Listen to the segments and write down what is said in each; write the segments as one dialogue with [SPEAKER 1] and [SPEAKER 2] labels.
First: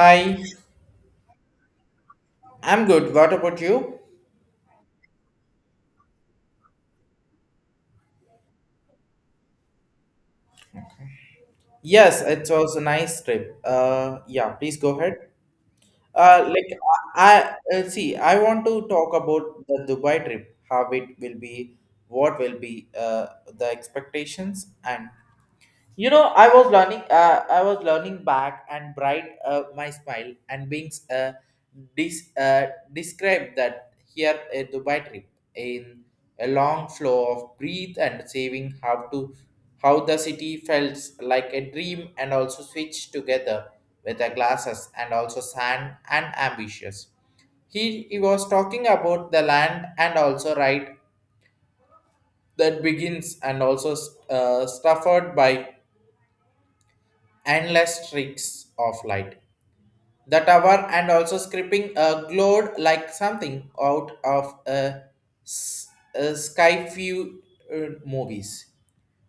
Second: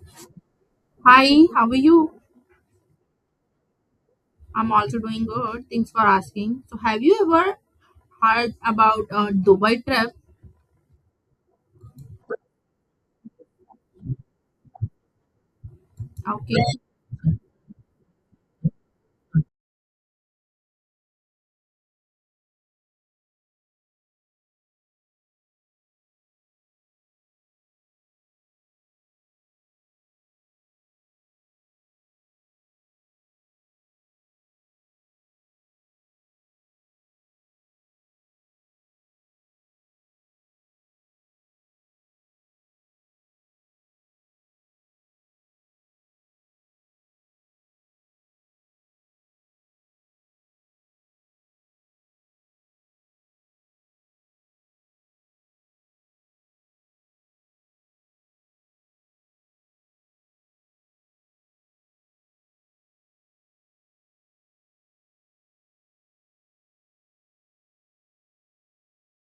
[SPEAKER 1] Hi,
[SPEAKER 2] Hi, how are you?
[SPEAKER 1] I'm good. What about you?
[SPEAKER 2] I'm also doing good. Thanks for asking. So, have you ever heard about a Dubai trip?
[SPEAKER 1] Yes, it was a nice trip. Yeah, please go ahead.
[SPEAKER 2] Okay.
[SPEAKER 1] Like I, I see, I want to talk about the Dubai trip, how it will be, what will be the expectations, and you know I was learning back and bright my smile and being dis- uh, described that here a dubai trip in a long flow of breathe and saving how to how the city felt like a dream and also switched together with the glasses and also sand and ambitious he was talking about the land and also right that begins and also suffered by endless streaks of light. The tower and also scripting glowed like something out of s- a sky view movies.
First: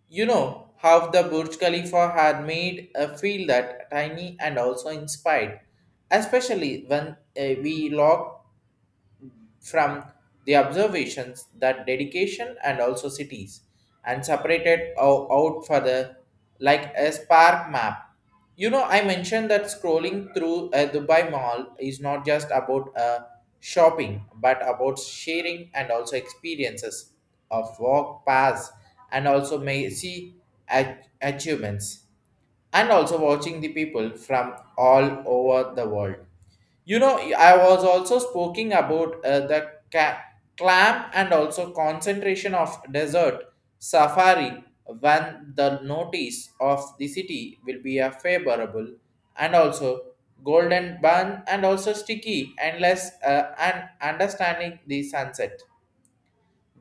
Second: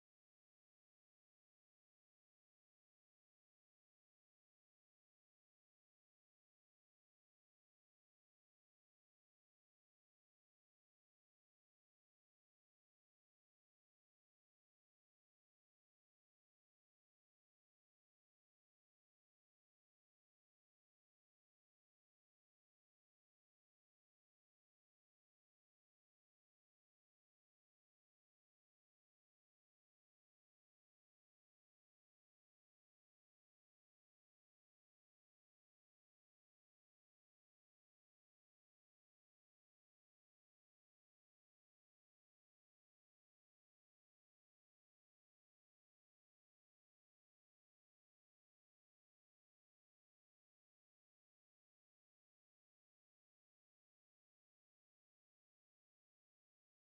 [SPEAKER 1] You know how the Burj Khalifa had made a feel that tiny and also inspired, especially when we logged from the observations that dedication and also cities and separated out further like a spark map. You know, I mentioned that scrolling through a Dubai mall is not just about shopping but about sharing and also experiences of walk paths and also may see achievements and also watching the people from all over the world. You know, I was also speaking about clam and also concentration of desert safari when the notice of the city will be a favorable and also golden bun and also sticky and less and understanding the sunset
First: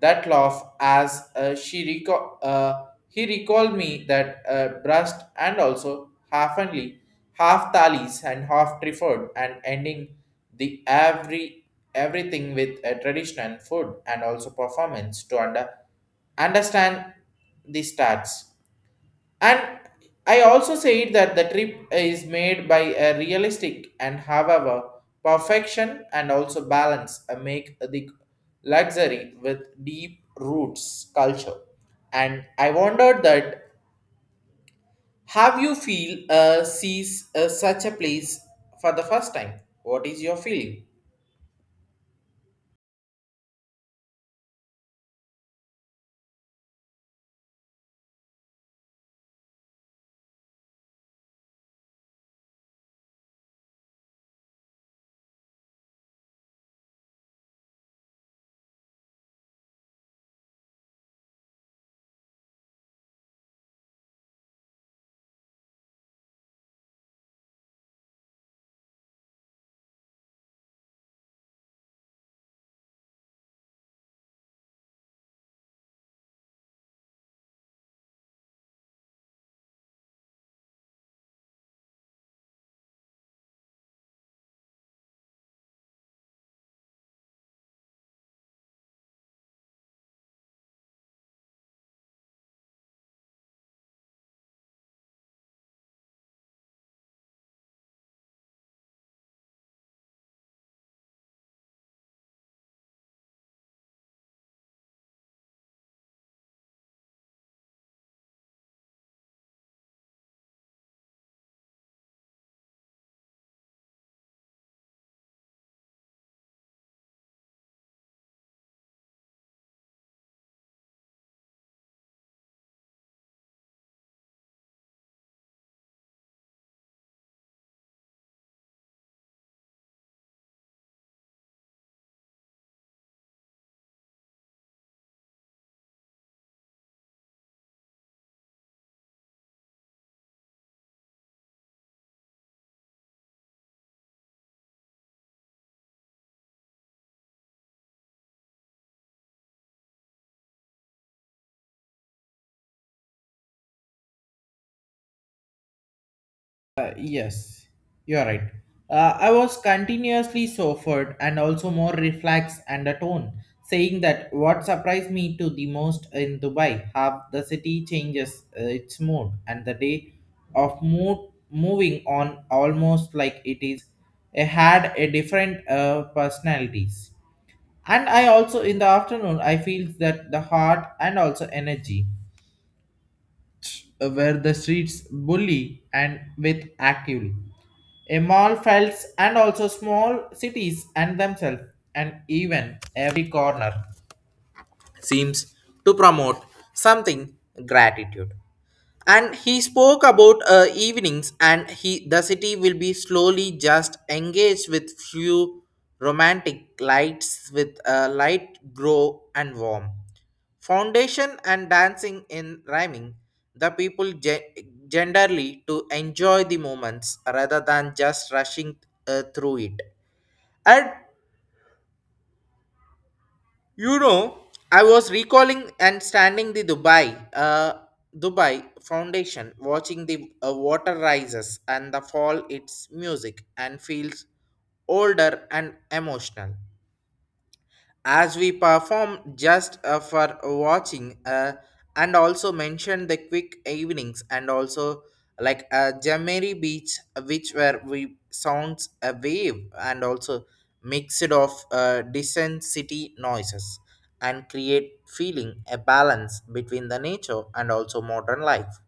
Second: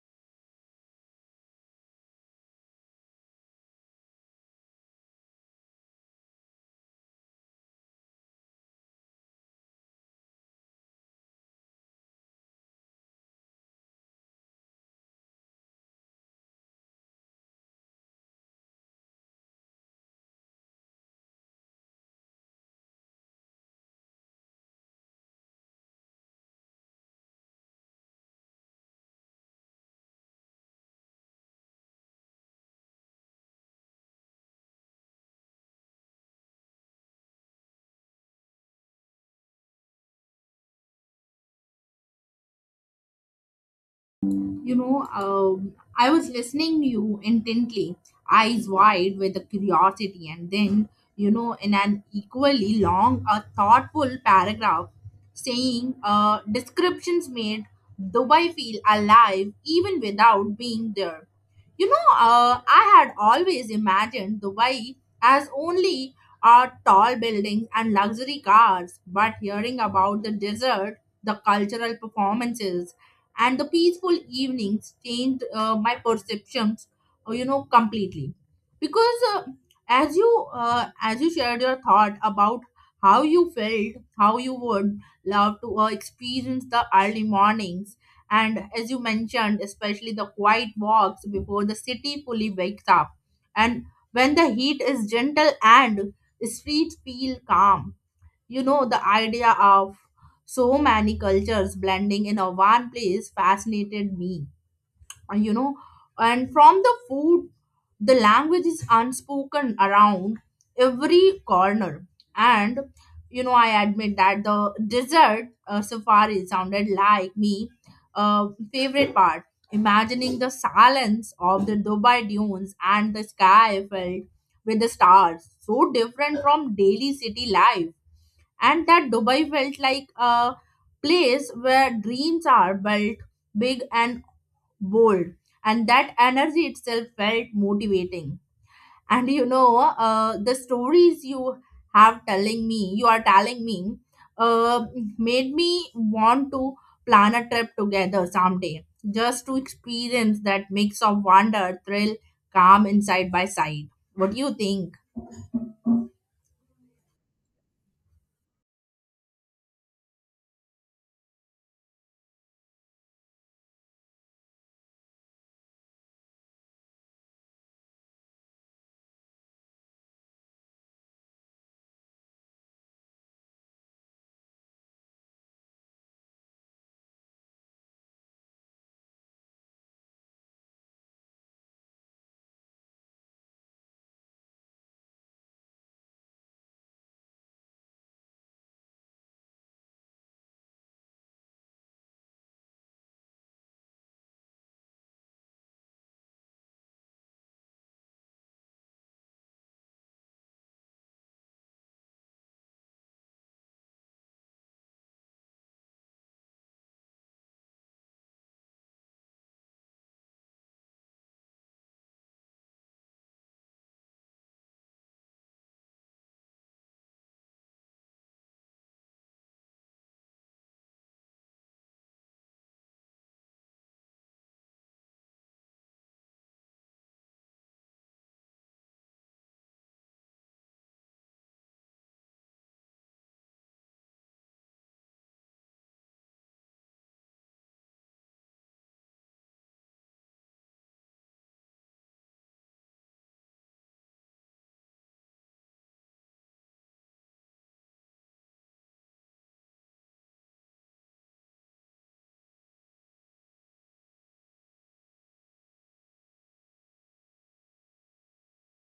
[SPEAKER 1] that laugh as he recalled me that breast and also half only half thallies and half trifford and ending the everything with a traditional food and also performance to understand the stats and I also said that the trip is made by a realistic and however perfection and also balance make the luxury with deep roots culture. And I wondered that have you feel sees such a place for the first time? What is your feeling?
[SPEAKER 2] I was listening to you intently, eyes wide with the curiosity, and then, in an equally long, a thoughtful paragraph saying, descriptions made Dubai feel alive even without being there. I had always imagined Dubai as only tall buildings and luxury cars, but hearing about the desert, the cultural performances, and the peaceful evenings changed my perceptions completely, because as you shared your thought about how you felt, how you would love to experience the early mornings, and as you mentioned, especially the quiet walks before the city fully wakes up, and when the heat is gentle and streets feel calm. The idea of so many cultures blending in a one place fascinated me. And, You know, and from the food, the language is unspoken around every corner. And I admit that the desert safari sounded like me uh, favorite part. Imagining the silence of the Dubai dunes and the sky filled with the stars, so different from daily city life. And that Dubai felt like a place where dreams are built big and bold, and that energy itself felt motivating. And the stories you are telling me uh, made me want to plan a trip together someday, just to experience that mix of wonder, thrill, calm and side by side. What do you think?
[SPEAKER 1] Yes, you are right. I was continuously suffered and also more reflex and a tone, saying that what surprised me to the most in Dubai, how the city changes its mood and the day of mood moving on almost like it is had a different personalities. And I also in the afternoon I feel that the heart and also energy were the streets bully and with actively. A mall felts and also small cities and themselves and even every corner seems to promote something gratitude. And he spoke about evenings, and he the city will be slowly just engaged with few romantic lights, with light grow and warm foundation and dancing in rhyming. The people genderly to enjoy the moments rather than just rushing through it. And you know, I was recalling and standing the Dubai Foundation, watching the water rises and the fall. Its music and feels older and emotional as we perform just for watching and also mention the quick evenings and also like Jamari Beach which where we sounds a wave and also mixed of distant city noises and create feeling a balance between the nature and also modern life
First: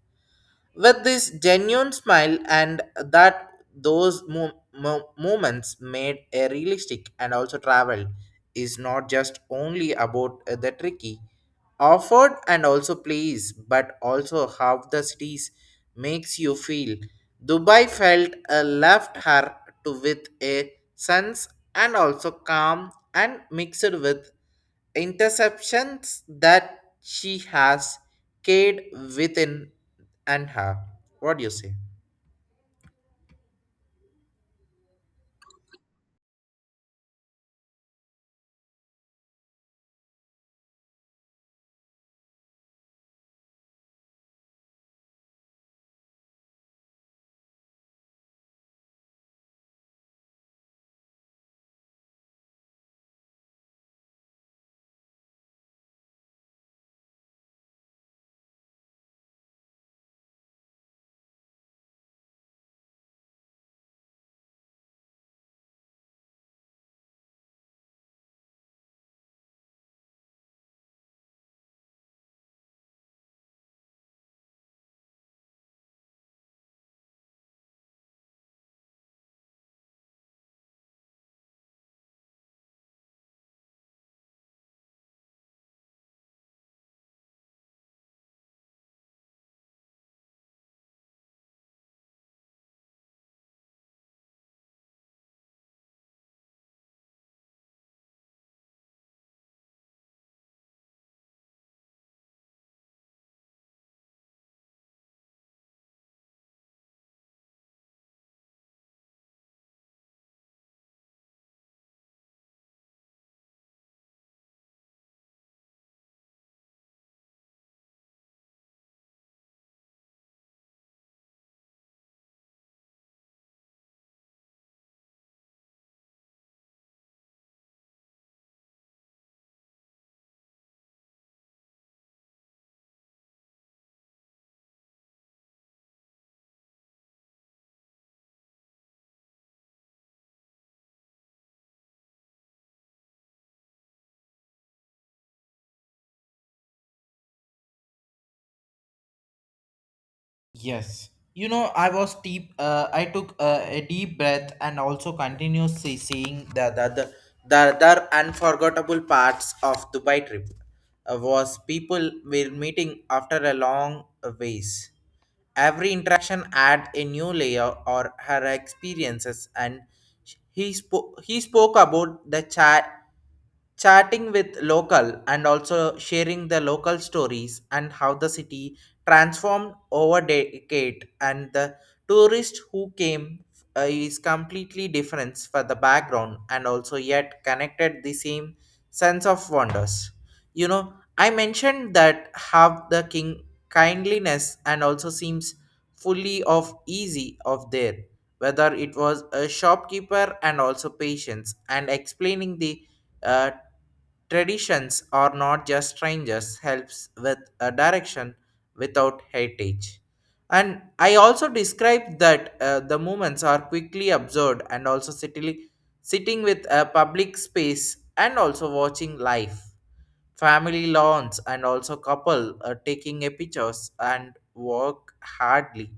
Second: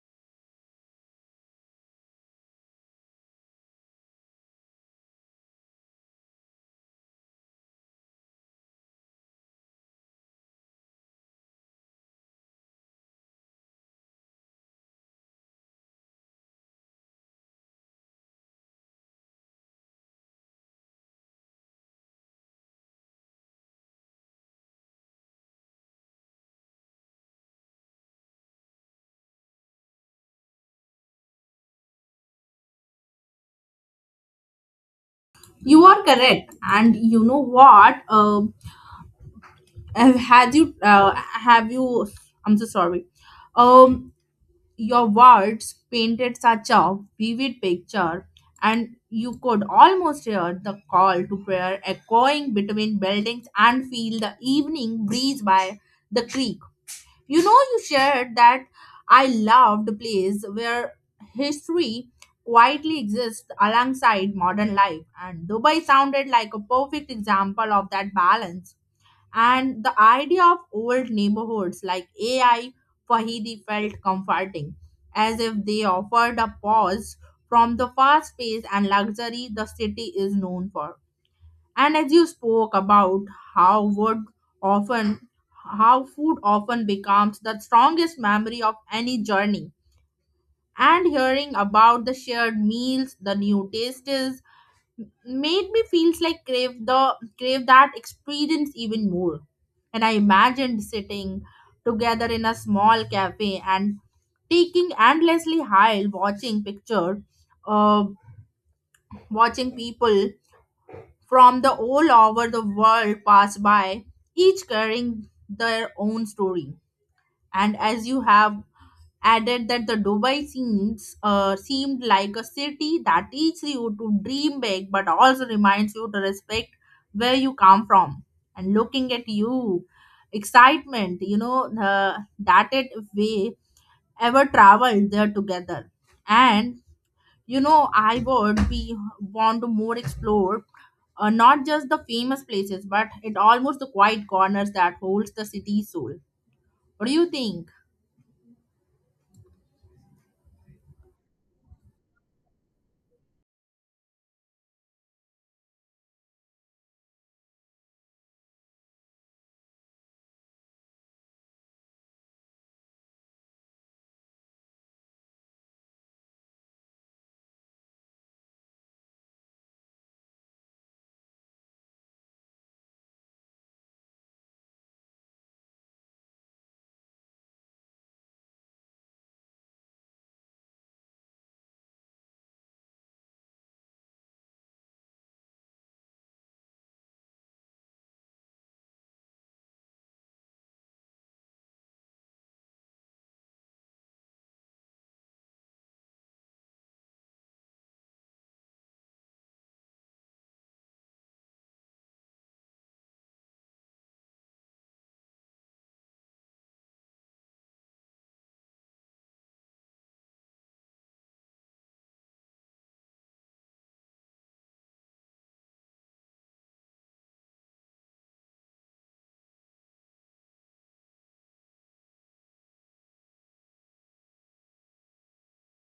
[SPEAKER 1] with this genuine smile and that those moments made a realistic and also travel is not just only about the tricky offered and also place but also how the cities makes you feel dubai felt left her to with a sense and also calm and mixed with interceptions that she has carried within and her. What do you say?
[SPEAKER 2] You are correct. And you know what? Have had you have you I'm so sorry. um your words painted such a vivid picture, and you could almost hear the call to prayer echoing between buildings and feel the evening breeze by the creek. You shared that I loved a place where history quietly exists alongside modern life, and Dubai sounded like a perfect example of that balance. And the idea of old neighborhoods like AI Fahidi felt comforting, as if they offered a pause from the fast pace and luxury the city is known for. And as you spoke about how wood often how food often becomes the strongest memory of any journey. And hearing about the shared meals, the new tastes, made me feels like crave that experience even more. And I imagined sitting together in a small cafe, and taking endlessly high watching picture, uh, watching people from the all over the world pass by, each carrying their own story. And as you have added that the Dubai scenes seemed like a city that teaches you to dream big but also reminds you to respect where you come from. And looking at you, excitement, that it we ever traveled there together. And I would be want to more explore, not just the famous places, but it almost the quiet corners that holds the city's soul. What do you think?
[SPEAKER 1] Yes. You know, I was deep. I took a deep breath and also continuously seeing the other unforgettable parts of Dubai trip. Was people were meeting after a long ways. Every interaction add a new layer or her experiences and he spoke about the chatting with local and also sharing the local stories and how the city transformed over decade and the tourist who came is completely different for the background and also yet connected the same sense of wonders you know I mentioned that how the king kindliness and also seems fully of easy of there whether it was a shopkeeper and also patience and explaining the uh, traditions are not just strangers helps with a direction without heritage and I also described that the movements are quickly observed and also sitting with a public space and also watching life family lawns and also couple taking a pictures and walk hardly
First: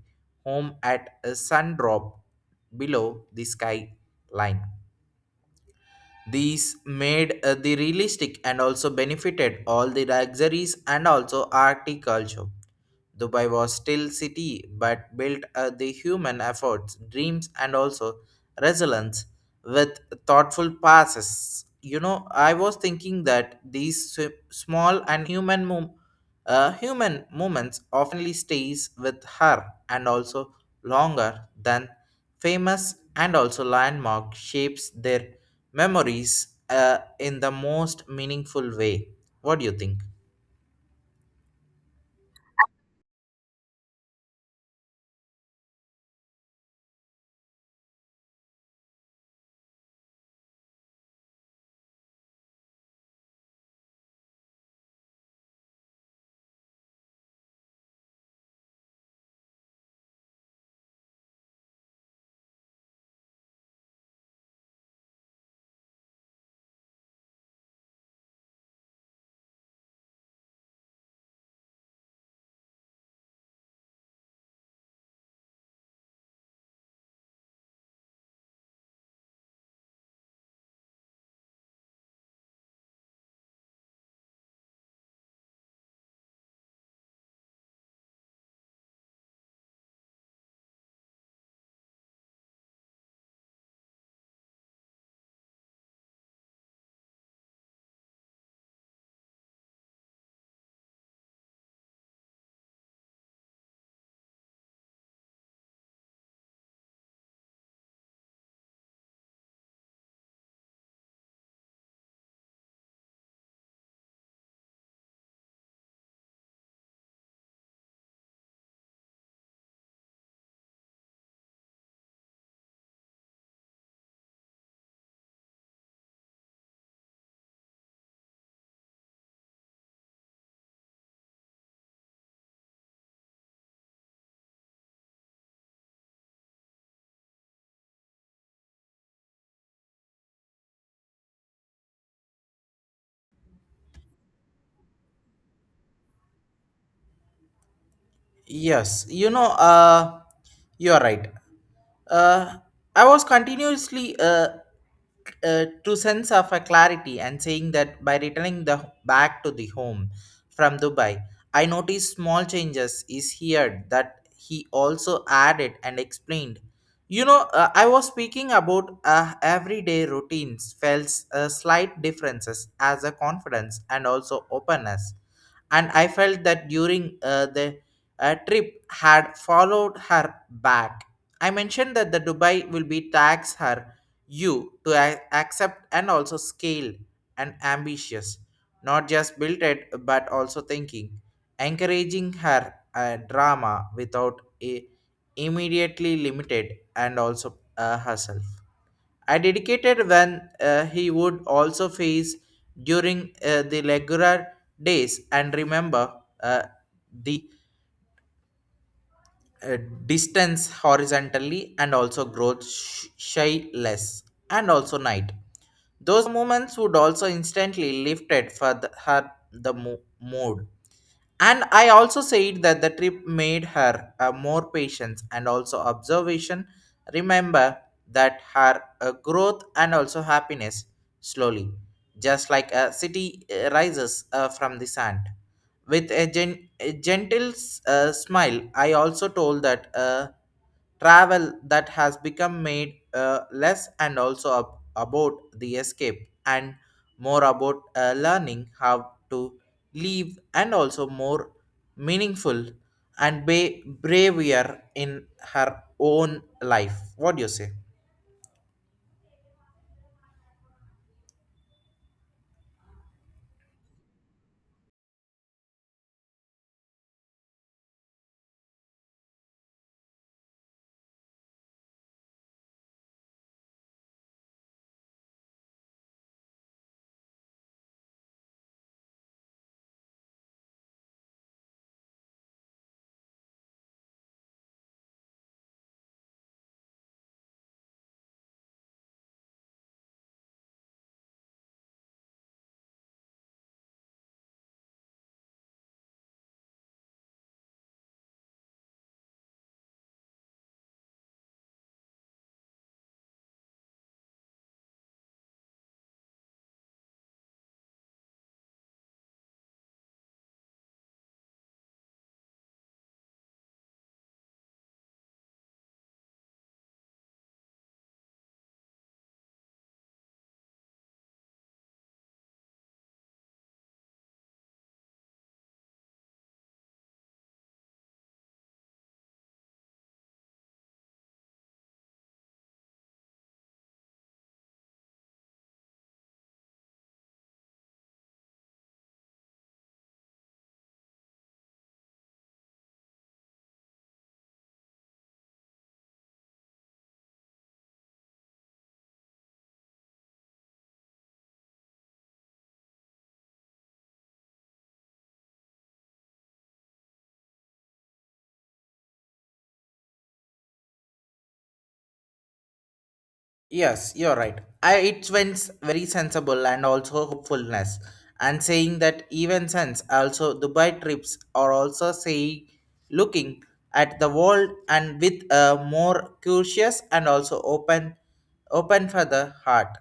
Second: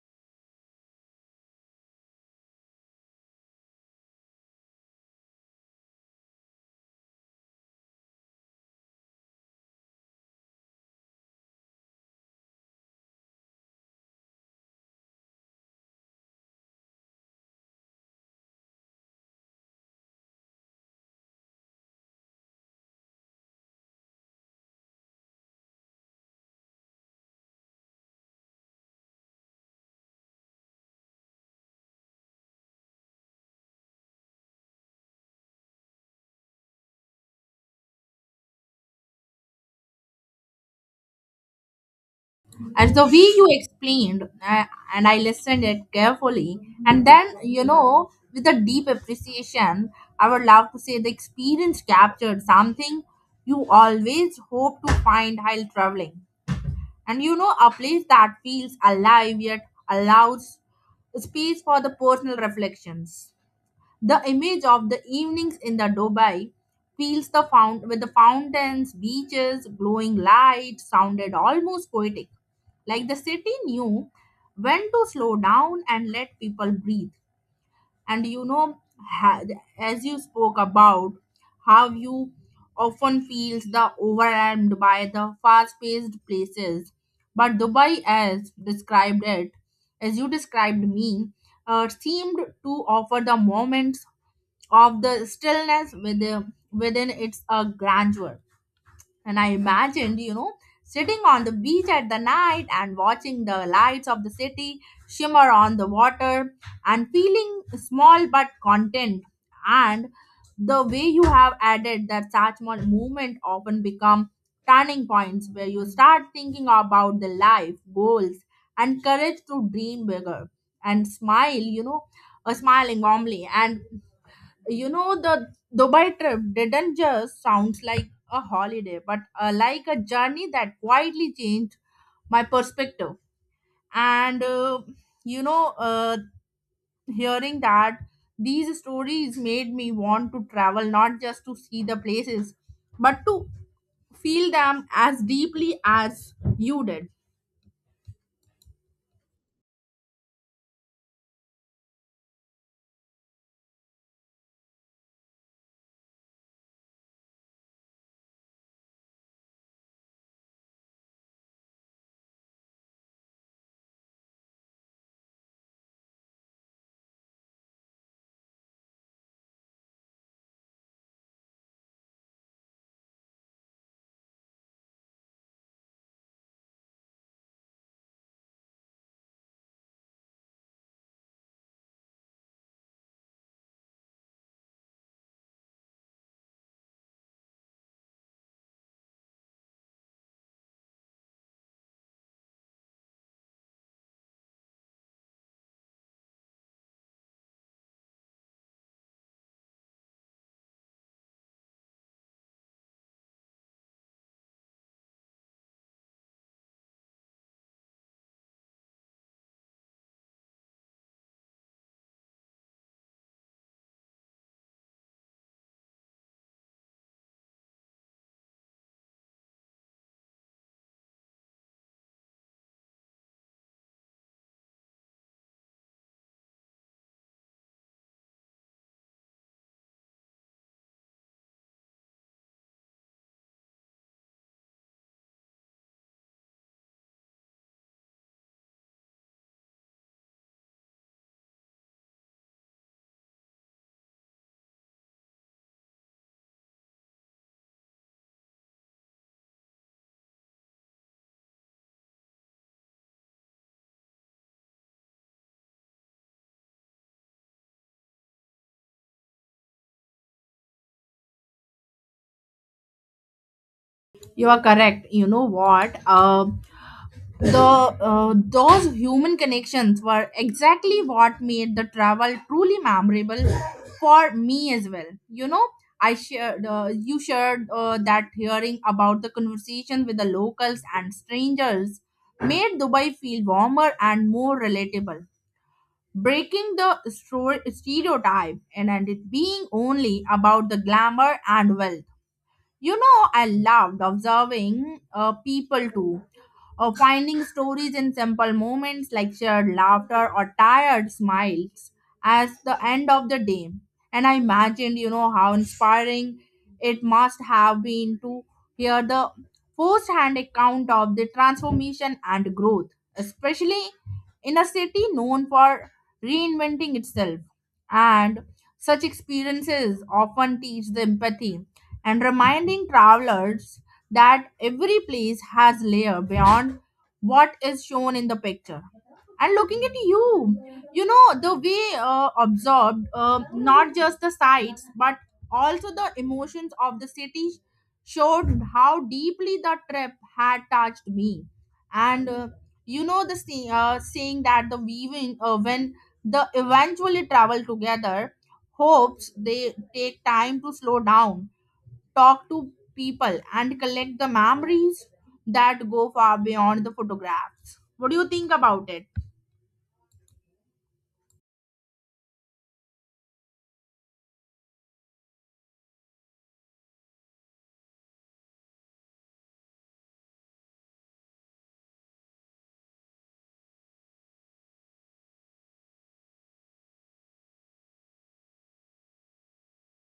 [SPEAKER 1] home at a sun drop below the skyline. These made the realistic and also benefited all the luxuries and also agriculture. Dubai was still city but built the human efforts, dreams and also resilience with thoughtful passes. You know, I was thinking that these small and human moments oftenly stays with her and also longer than famous and also landmark shapes their memories in the most meaningful way. What do you think?
[SPEAKER 2] And the way you explained, and I listened it carefully. And then with a deep appreciation, I would love to say the experience captured something you always hope to find while traveling. And a place that feels alive yet allows space for the personal reflections. The image of the evenings in the Dubai, feels the fount with the fountains, beaches, glowing lights sounded almost poetic. Like the city knew when to slow down and let people breathe. And ha- as you spoke about how you often feels the overwhelmed by the fast-paced places. But Dubai, as you described me, seemed to offer the moments of the stillness within its grandeur. And I imagined, sitting on the beach at the night and watching the lights of the city shimmer on the water, and feeling small but content. And the way you have added that such movement often become turning points where you start thinking about the life goals and courage to dream bigger. And smile, a smiling warmly. And the Dubai trip didn't just sounds like a holiday, but like a journey that quietly changed my perspective. And you know uh, hearing that these stories made me want to travel not just to see the places but to feel them as deeply as you did.
[SPEAKER 1] Yes, you know, you are right. Uh, I was continuously to sense of a clarity and saying that by returning the back to the home from Dubai, I noticed small changes is here that he also added and explained. You know, I was speaking about everyday routines felt slight differences as a confidence and also openness, and I felt that during the trip had followed her back. I mentioned that the Dubai will be tax her you to accept and also scale and ambitious, not just built it but also thinking, encouraging her a drama without a immediately limited and also herself. I dedicated when he would also face during the regular days and remember uh, the uh, distance horizontally and also growth shy less and also night. Those moments would also instantly lifted for the, her the mood and I also said that the trip made her more patient and also observation. Remember that her growth and also happiness slowly, just like a city rises from the sand. With a, a gentle smile, I also told that travel that has become made less and also ab- about the escape and more about learning how to leave and also more meaningful and braver in her own life. What do you say?
[SPEAKER 2] You are correct. You know what? The Those human connections were exactly what made the travel truly memorable for me as well. I shared You shared that hearing about the conversation with the locals and strangers made Dubai feel warmer and more relatable. Breaking the stereotype, and it being only about the glamour and wealth. I loved observing people too, finding stories in simple moments like shared laughter or tired smiles as the end of the day. And I imagined, how inspiring it must have been to hear the first hand account of the transformation and growth, especially in a city known for reinventing itself. And such experiences often teach the empathy and reminding travelers that every place has layer beyond what is shown in the picture. And looking at you, you know the way absorbed not just the sights but also the emotions of the city showed how deeply the trip had touched me. And saying that the weaving, when the eventually travel together, hopes they take time to slow down, talk to people, and collect the memories that go far beyond the photographs. What do you think about it?
[SPEAKER 1] Yes, you're right. I it went very sensible and also hopefulness, and saying that even since also Dubai trips are also say looking at the world and with a more curious and also open for the heart,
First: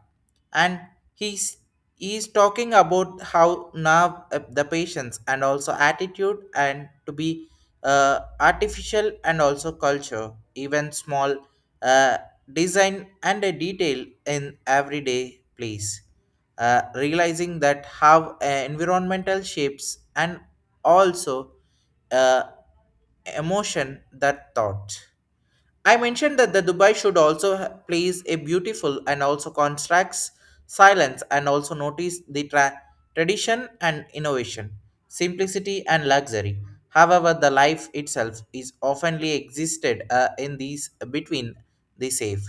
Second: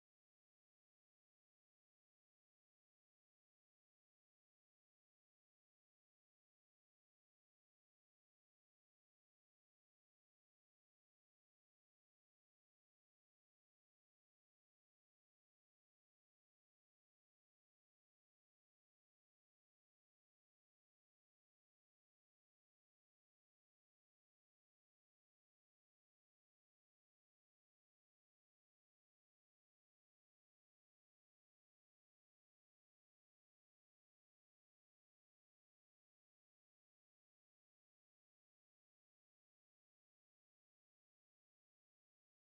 [SPEAKER 1] and he's he's talking about how now the patience and also attitude and to be artificial and also culture even small uh, design and a detail in everyday place realizing that how environmental shapes and also uh, emotion that thought I mentioned that the Dubai should also plays a beautiful and also constructs silence and also notice the tradition and innovation, simplicity and luxury. However, the life itself is oftenly existed in these between the safe.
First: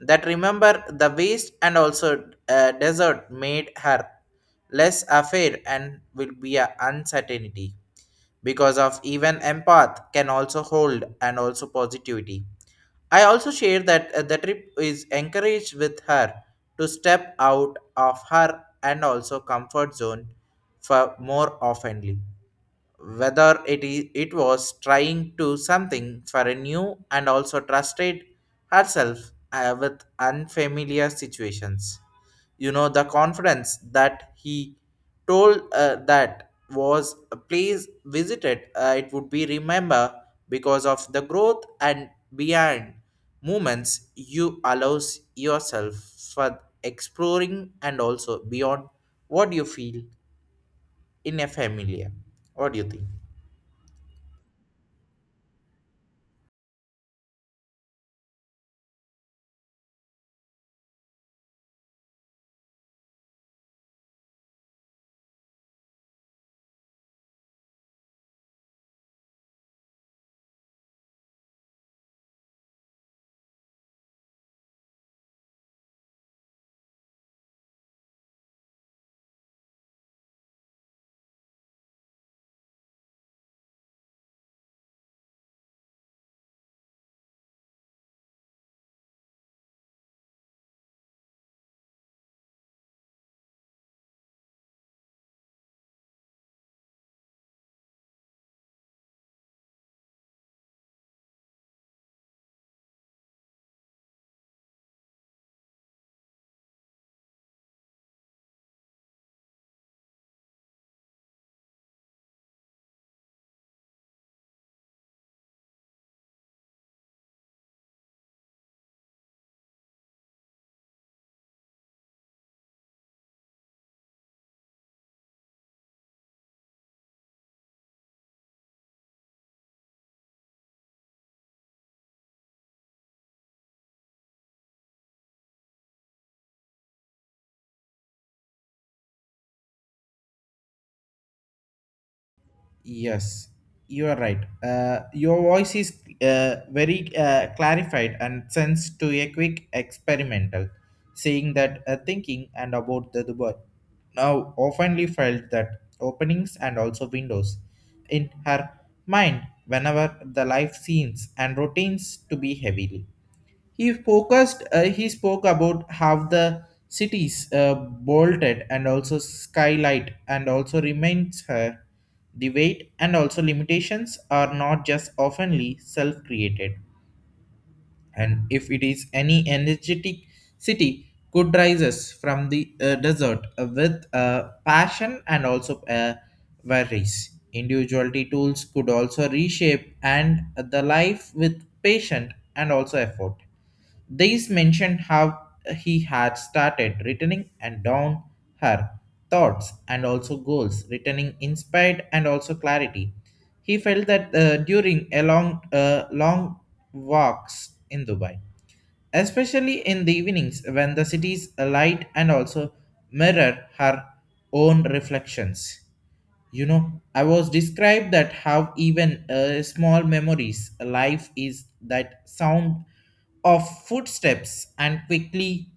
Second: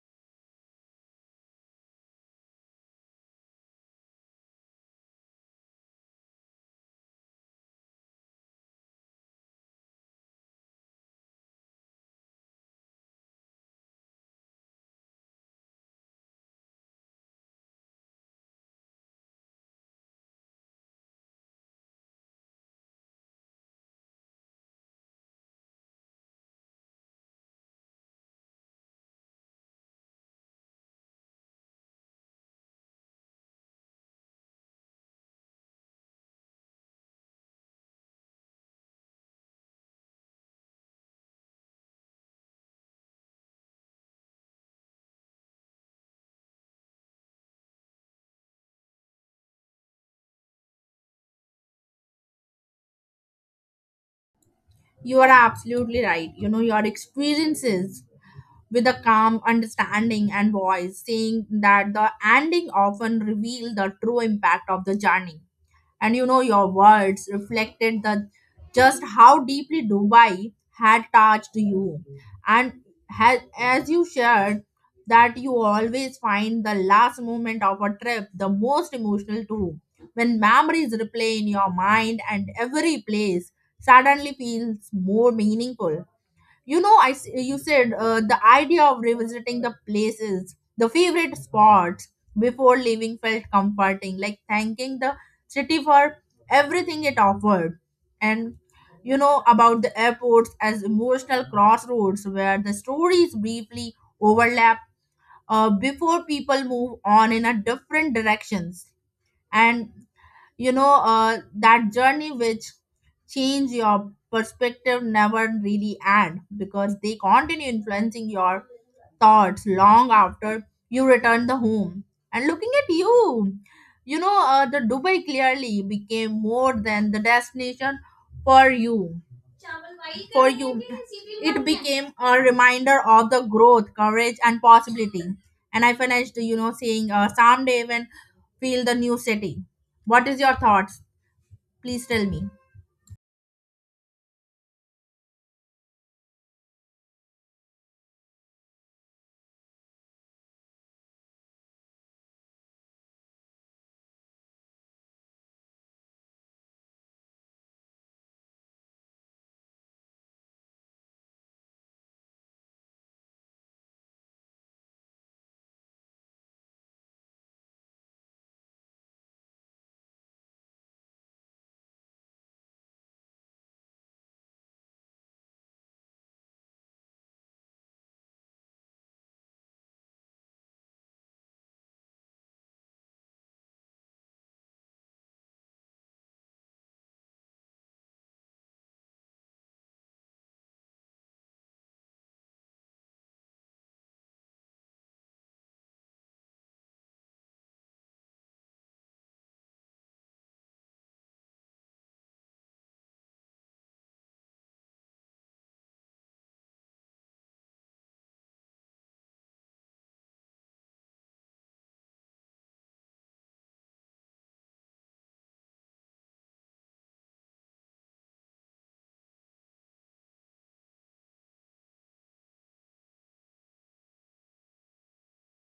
[SPEAKER 1] That remember the waste and also desert made her less affair and will be a uncertainty because of even empath can also hold and also positivity. I also share that the trip is encouraged with her to step out of her and also comfort zone for more oftenly whether it was trying to something for a new and also trusted herself with unfamiliar situations. You know the confidence that he told that was please visited it would be remember because of the growth and beyond moments you allows yourself for exploring and also beyond what you feel in a familiar. What do you think?
[SPEAKER 2] You are absolutely right. Your experiences with a calm understanding and voice, saying that the ending often reveal the true impact of the journey. And your words reflected the just how deeply Dubai had touched you. and as you shared that you always find the last moment of a trip the most emotional too, when memories replay in your mind and every place suddenly feels more meaningful. You said the idea of revisiting the places, the favorite spots before leaving, felt comforting, like thanking the city for everything it offered. And about the airports as emotional crossroads where the stories briefly overlap, before people move on in a different directions. And you know uh, that journey which change your perspective never really end, because they continue influencing your thoughts long after you return the home. And looking at you, you know the Dubai clearly became more than the destination for you. for you it became a reminder of the growth, courage and possibility. And I finished, saying, someday even feel the new city. What is your thoughts? Please tell me.
[SPEAKER 1] Yes, you are right. Your voice is very clarified and sends to a quick experimental, saying that thinking and about the Dubai. Now, oftenly felt that openings and also windows in her mind whenever the life scenes and routines to be heavily. He focused. He spoke about how the cities bolted and also skylight and also remains her. The weight and also limitations are not just oftenly self-created, and if it is any energetic city could rises from the desert with passion and also worries. Individuality tools could also reshape and the life with patient and also effort. These mentioned how he had started returning and down her thoughts and also goals, returning inspired and also clarity. He felt that during a long walks in Dubai, especially in the evenings when the city's light and also mirror her own reflections. You know, I was described that how even small memories, a life is that sound of footsteps and quickly,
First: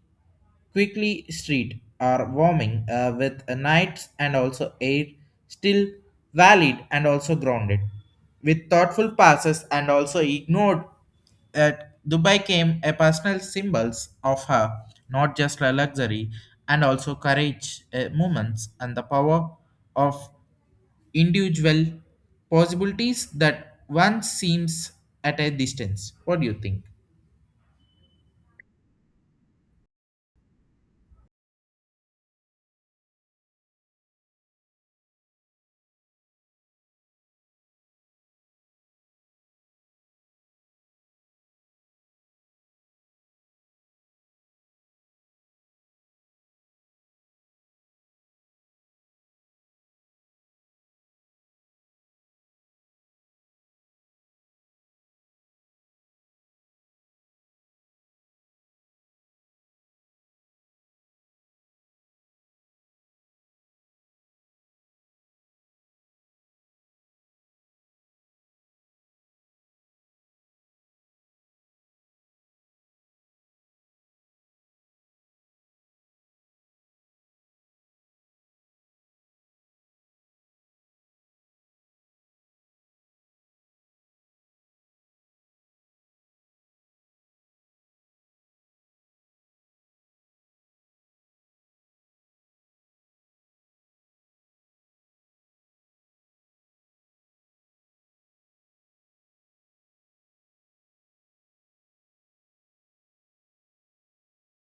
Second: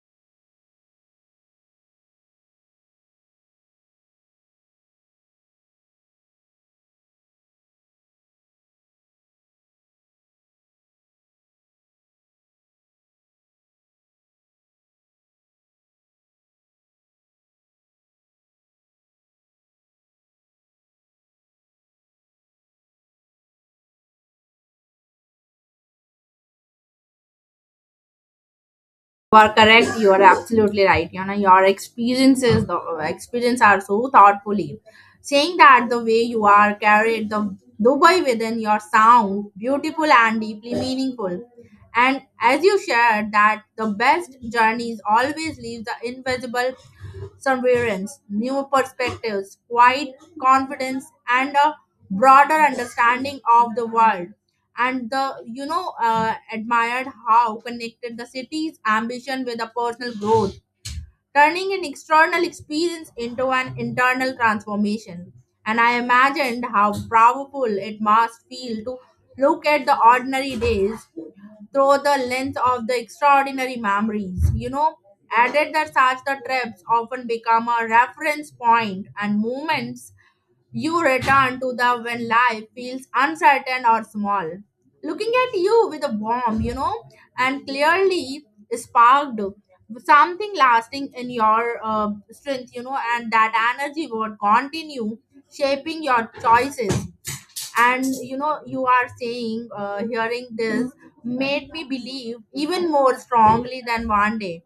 [SPEAKER 1] quickly street are warming with nights and also air still valid and also grounded with thoughtful passes and also ignored that Dubai came a personal symbols of her, not just a luxury and also courage moments and the power of individual possibilities that one seems at a distance. What do you think?
[SPEAKER 2] You are correct. You are absolutely right. Your experiences, the experience are so thoughtfully. Saying that the way you are carried the Dubai within your sound, beautiful and deeply meaningful. And as you shared that the best journeys always leave the invisible surveillance, new perspectives, quiet confidence, and a broader understanding of the world. And the you know admired how connected the city's ambition with the personal growth, turning an external experience into an internal transformation. And I imagined how powerful it must feel to look at the ordinary days through the lens of the extraordinary memories. Added that such the trips often become a reference point and moments you return to the when life feels uncertain or small. Looking at you with a warm, and clearly sparked something lasting in your strength. And that energy would continue shaping your choices. And you are saying, hearing this made me believe even more strongly than one day,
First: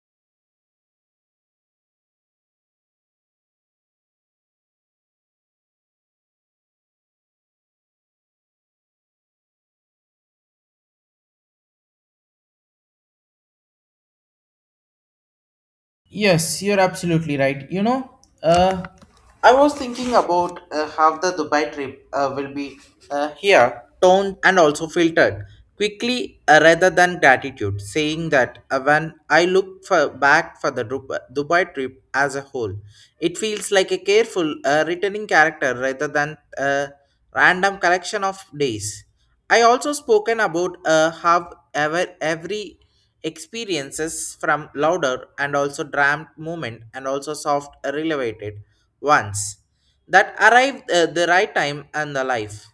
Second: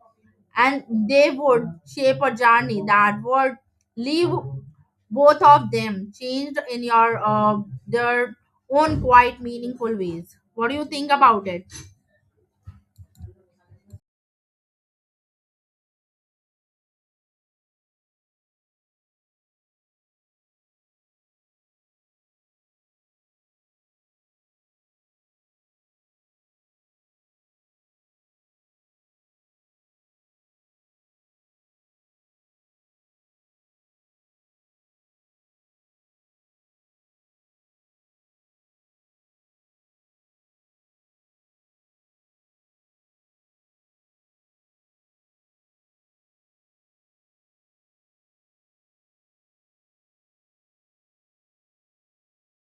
[SPEAKER 2] and they would shape a journey that would leave both of them changed in your their own quite meaningful ways. What do you think about it?
[SPEAKER 1] Yes, you're absolutely right. You know, uh, I was thinking about how the Dubai trip will be here, toned and also filtered quickly rather than gratitude, saying that when I look for, back for the Dubai trip as a whole, it feels like a careful returning character rather than a random collection of days. I also spoken about how ever every experiences from louder and also dramt movement and also soft elevated ones that arrived the right time and the life.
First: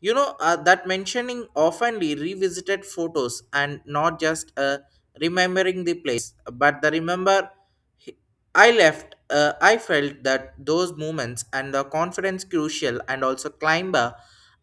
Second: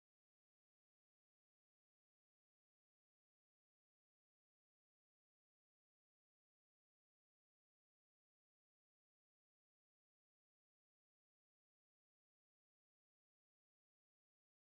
[SPEAKER 1] That mentioning oftenly revisited photos and not just remembering the place, but the remember I left. I felt that those moments and the confidence crucial and also climber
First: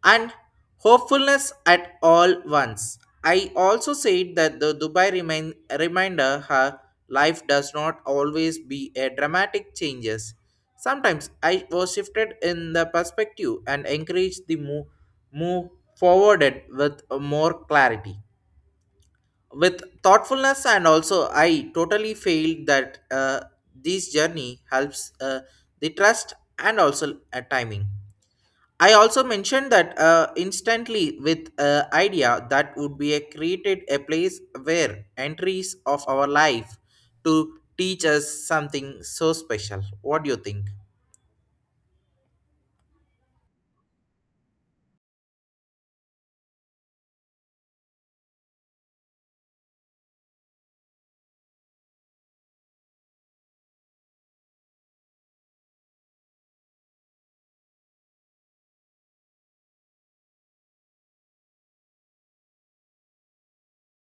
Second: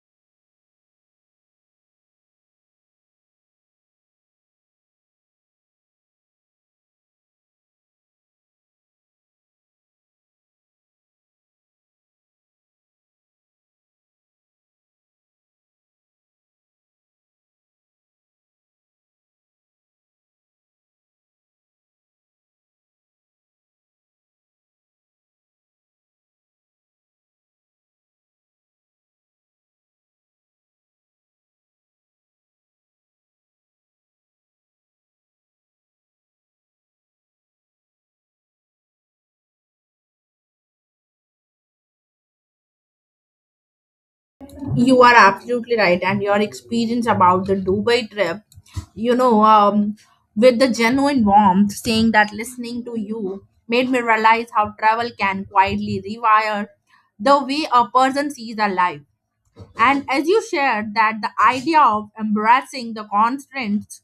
[SPEAKER 1] and hopefulness at all once. I also said that the Dubai reminder her life does not always be a dramatic changes. Sometimes I was shifted in the perspective and encouraged the move forwarded with more clarity. With thoughtfulness and also I totally feel that this journey helps the trust and also timing. I also mentioned that instantly with idea that would be a created a place where entries of our life to teach us something so special. What do you think?
[SPEAKER 2] You are absolutely right, and your experience about the Dubai trip, you know, um, with the genuine warmth, saying that listening to you made me realize how travel can quietly rewire the way a person sees a life. And as you shared that the idea of embracing the constraints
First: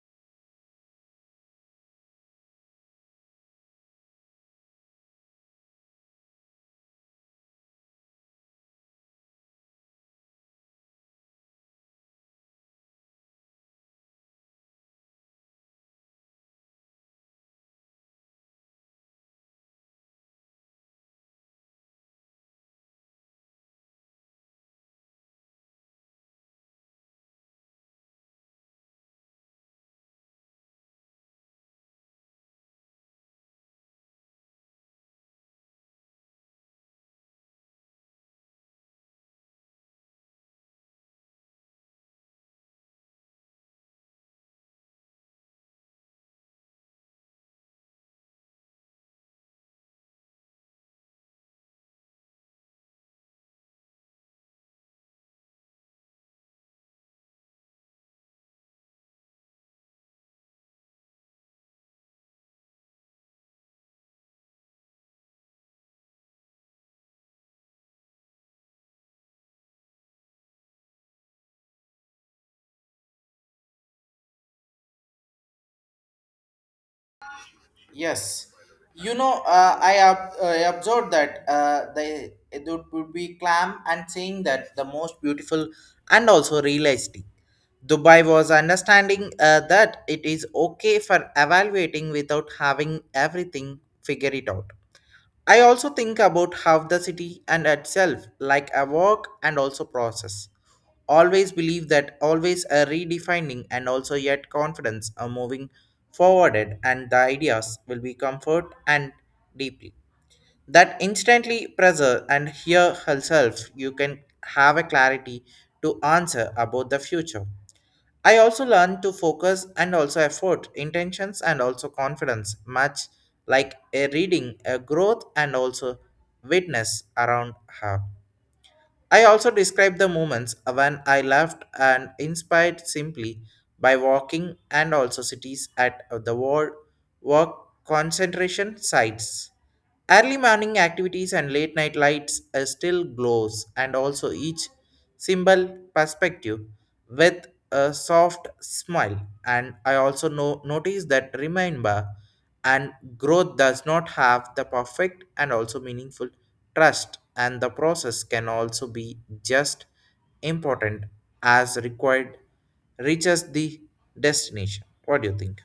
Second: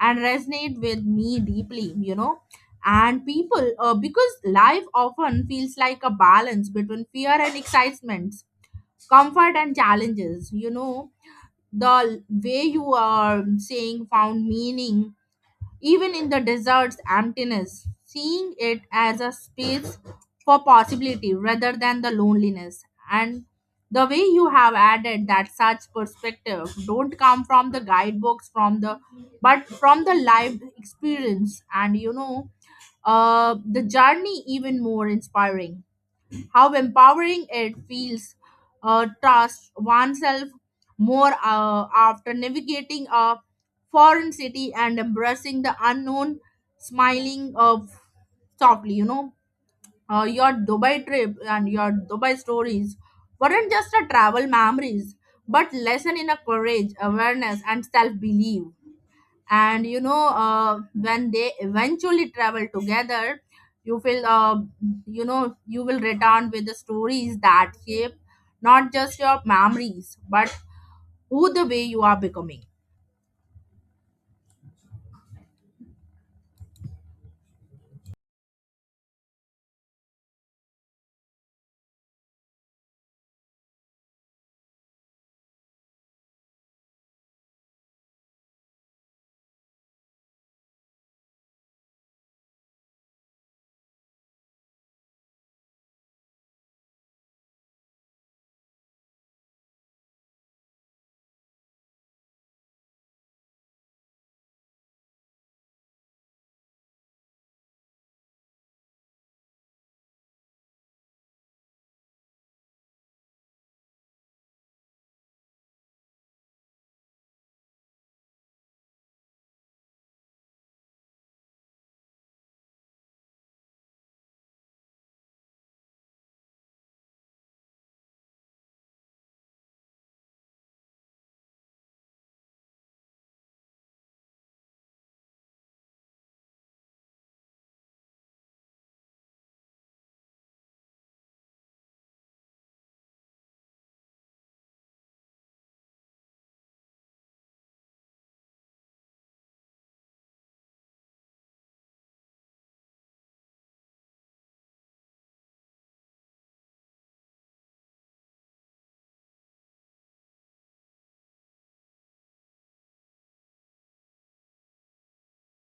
[SPEAKER 2] and resonate with me deeply, and people, because life often feels like a balance between fear and excitement, comfort and challenges. The way you are saying found meaning even in the desert's emptiness, seeing it as a space for possibility rather than the loneliness. And the way you have added that such perspective don't come from the guidebooks, from the but from the live experience. And the journey even more inspiring, how empowering it feels, trust oneself more, after navigating a foreign city and embracing the unknown. Smiling softly, your Dubai trip and your Dubai stories weren't just a travel memories but lesson in a courage, awareness and self-belief. And when they eventually travel together, you will uh, you will return with the stories that shape not just your memories but who the way you are becoming.
[SPEAKER 1] Yes, you know, observed that the it would be clam and saying that the most beautiful and also realistic. Dubai was understanding that it is okay for evaluating without having everything figure it out. I also think about how the city and itself, like a walk and also process. Always believe that always a redefining and also yet confidence are moving forwarded and the ideas will be comfort and deeply. That instantly pressure and hear herself you can have a clarity to answer about the future. I also learned to focus and also effort, intentions and also confidence, much like a reading, a growth and also witness around her. I also describe the moments when I left and inspired simply by walking and also cities at the world work concentration sites. Early morning activities and late night lights are still glows and also each symbol perspective with a soft smile and I also notice that remember and growth does not have the perfect and also meaningful trust and the process can also be just important as required reaches the destination. What do you think?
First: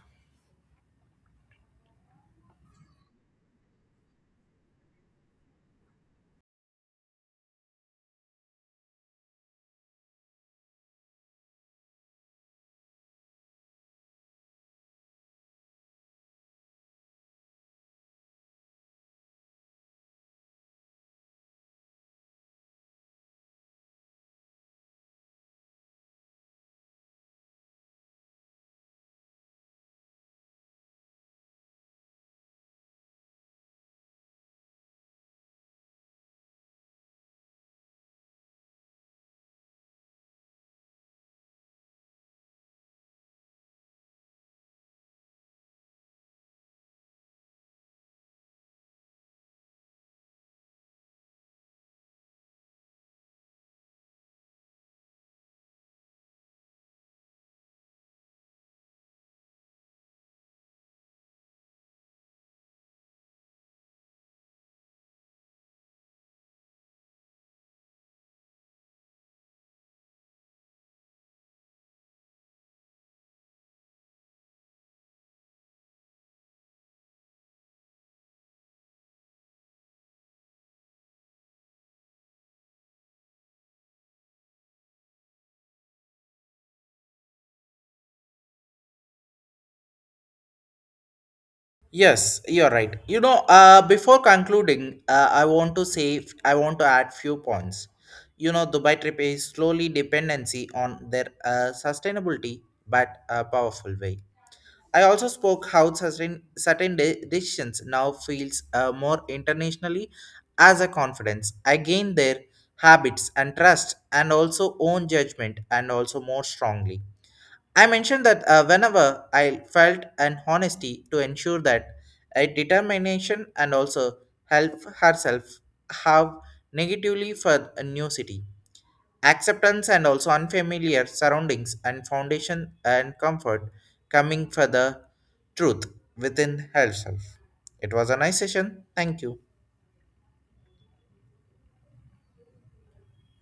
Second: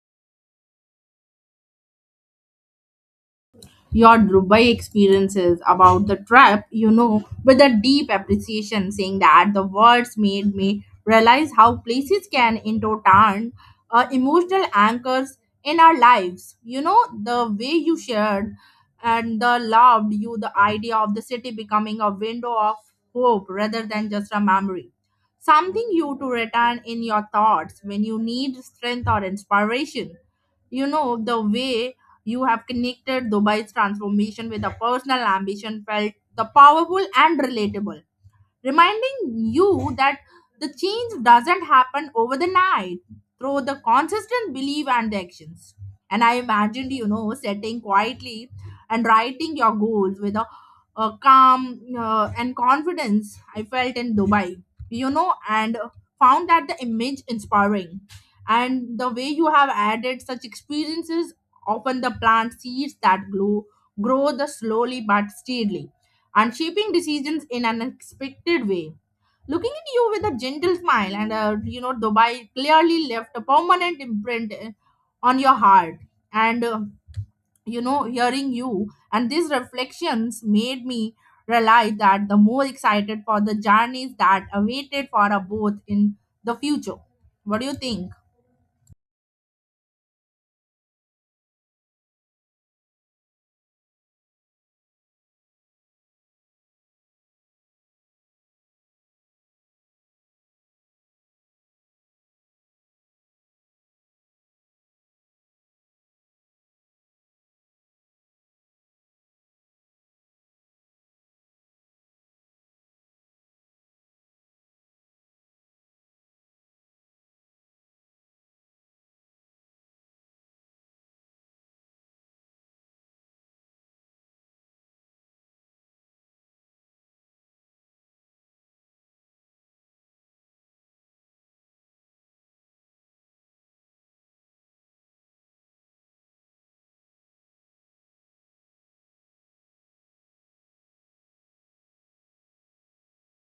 [SPEAKER 2] Your Dubai experiences about the trip, with a deep appreciation, saying that the words made me realize how places can into turn emotional anchors in our lives. The way you shared, and the loved you the idea of the city becoming a window of hope rather than just a memory. Something you to return in your thoughts when you need strength or inspiration. The way you have connected Dubai's transformation with a personal ambition felt the powerful and relatable, reminding you that the change doesn't happen over the night, through the consistent belief and the actions. And I imagined, sitting quietly and writing your goals with a calm and confidence I felt in Dubai, and found that the image inspiring. And the way you have added such experiences, often the plant seeds that grow the slowly but steadily, and shaping decisions in an unexpected way. Looking at you with a gentle smile, and Dubai clearly left a permanent imprint, on your heart. And hearing you and these reflections made me realize that the more excited for the journeys that awaited for us both in the future. What do you think?
[SPEAKER 1] Yes, you're right. You know, before concluding, I want to add few points. You know, Dubai trip is slowly dependency on their sustainability but a powerful way. I also spoke how certain decisions now feels more internationally as a confidence. I gain their habits and trust, and also own judgment, and also more strongly. I mentioned that whenever I felt an honesty to ensure that a determination and also help herself have negatively for a new city acceptance and also unfamiliar surroundings and foundation and comfort coming for the truth within herself. It was a nice session. Thank you.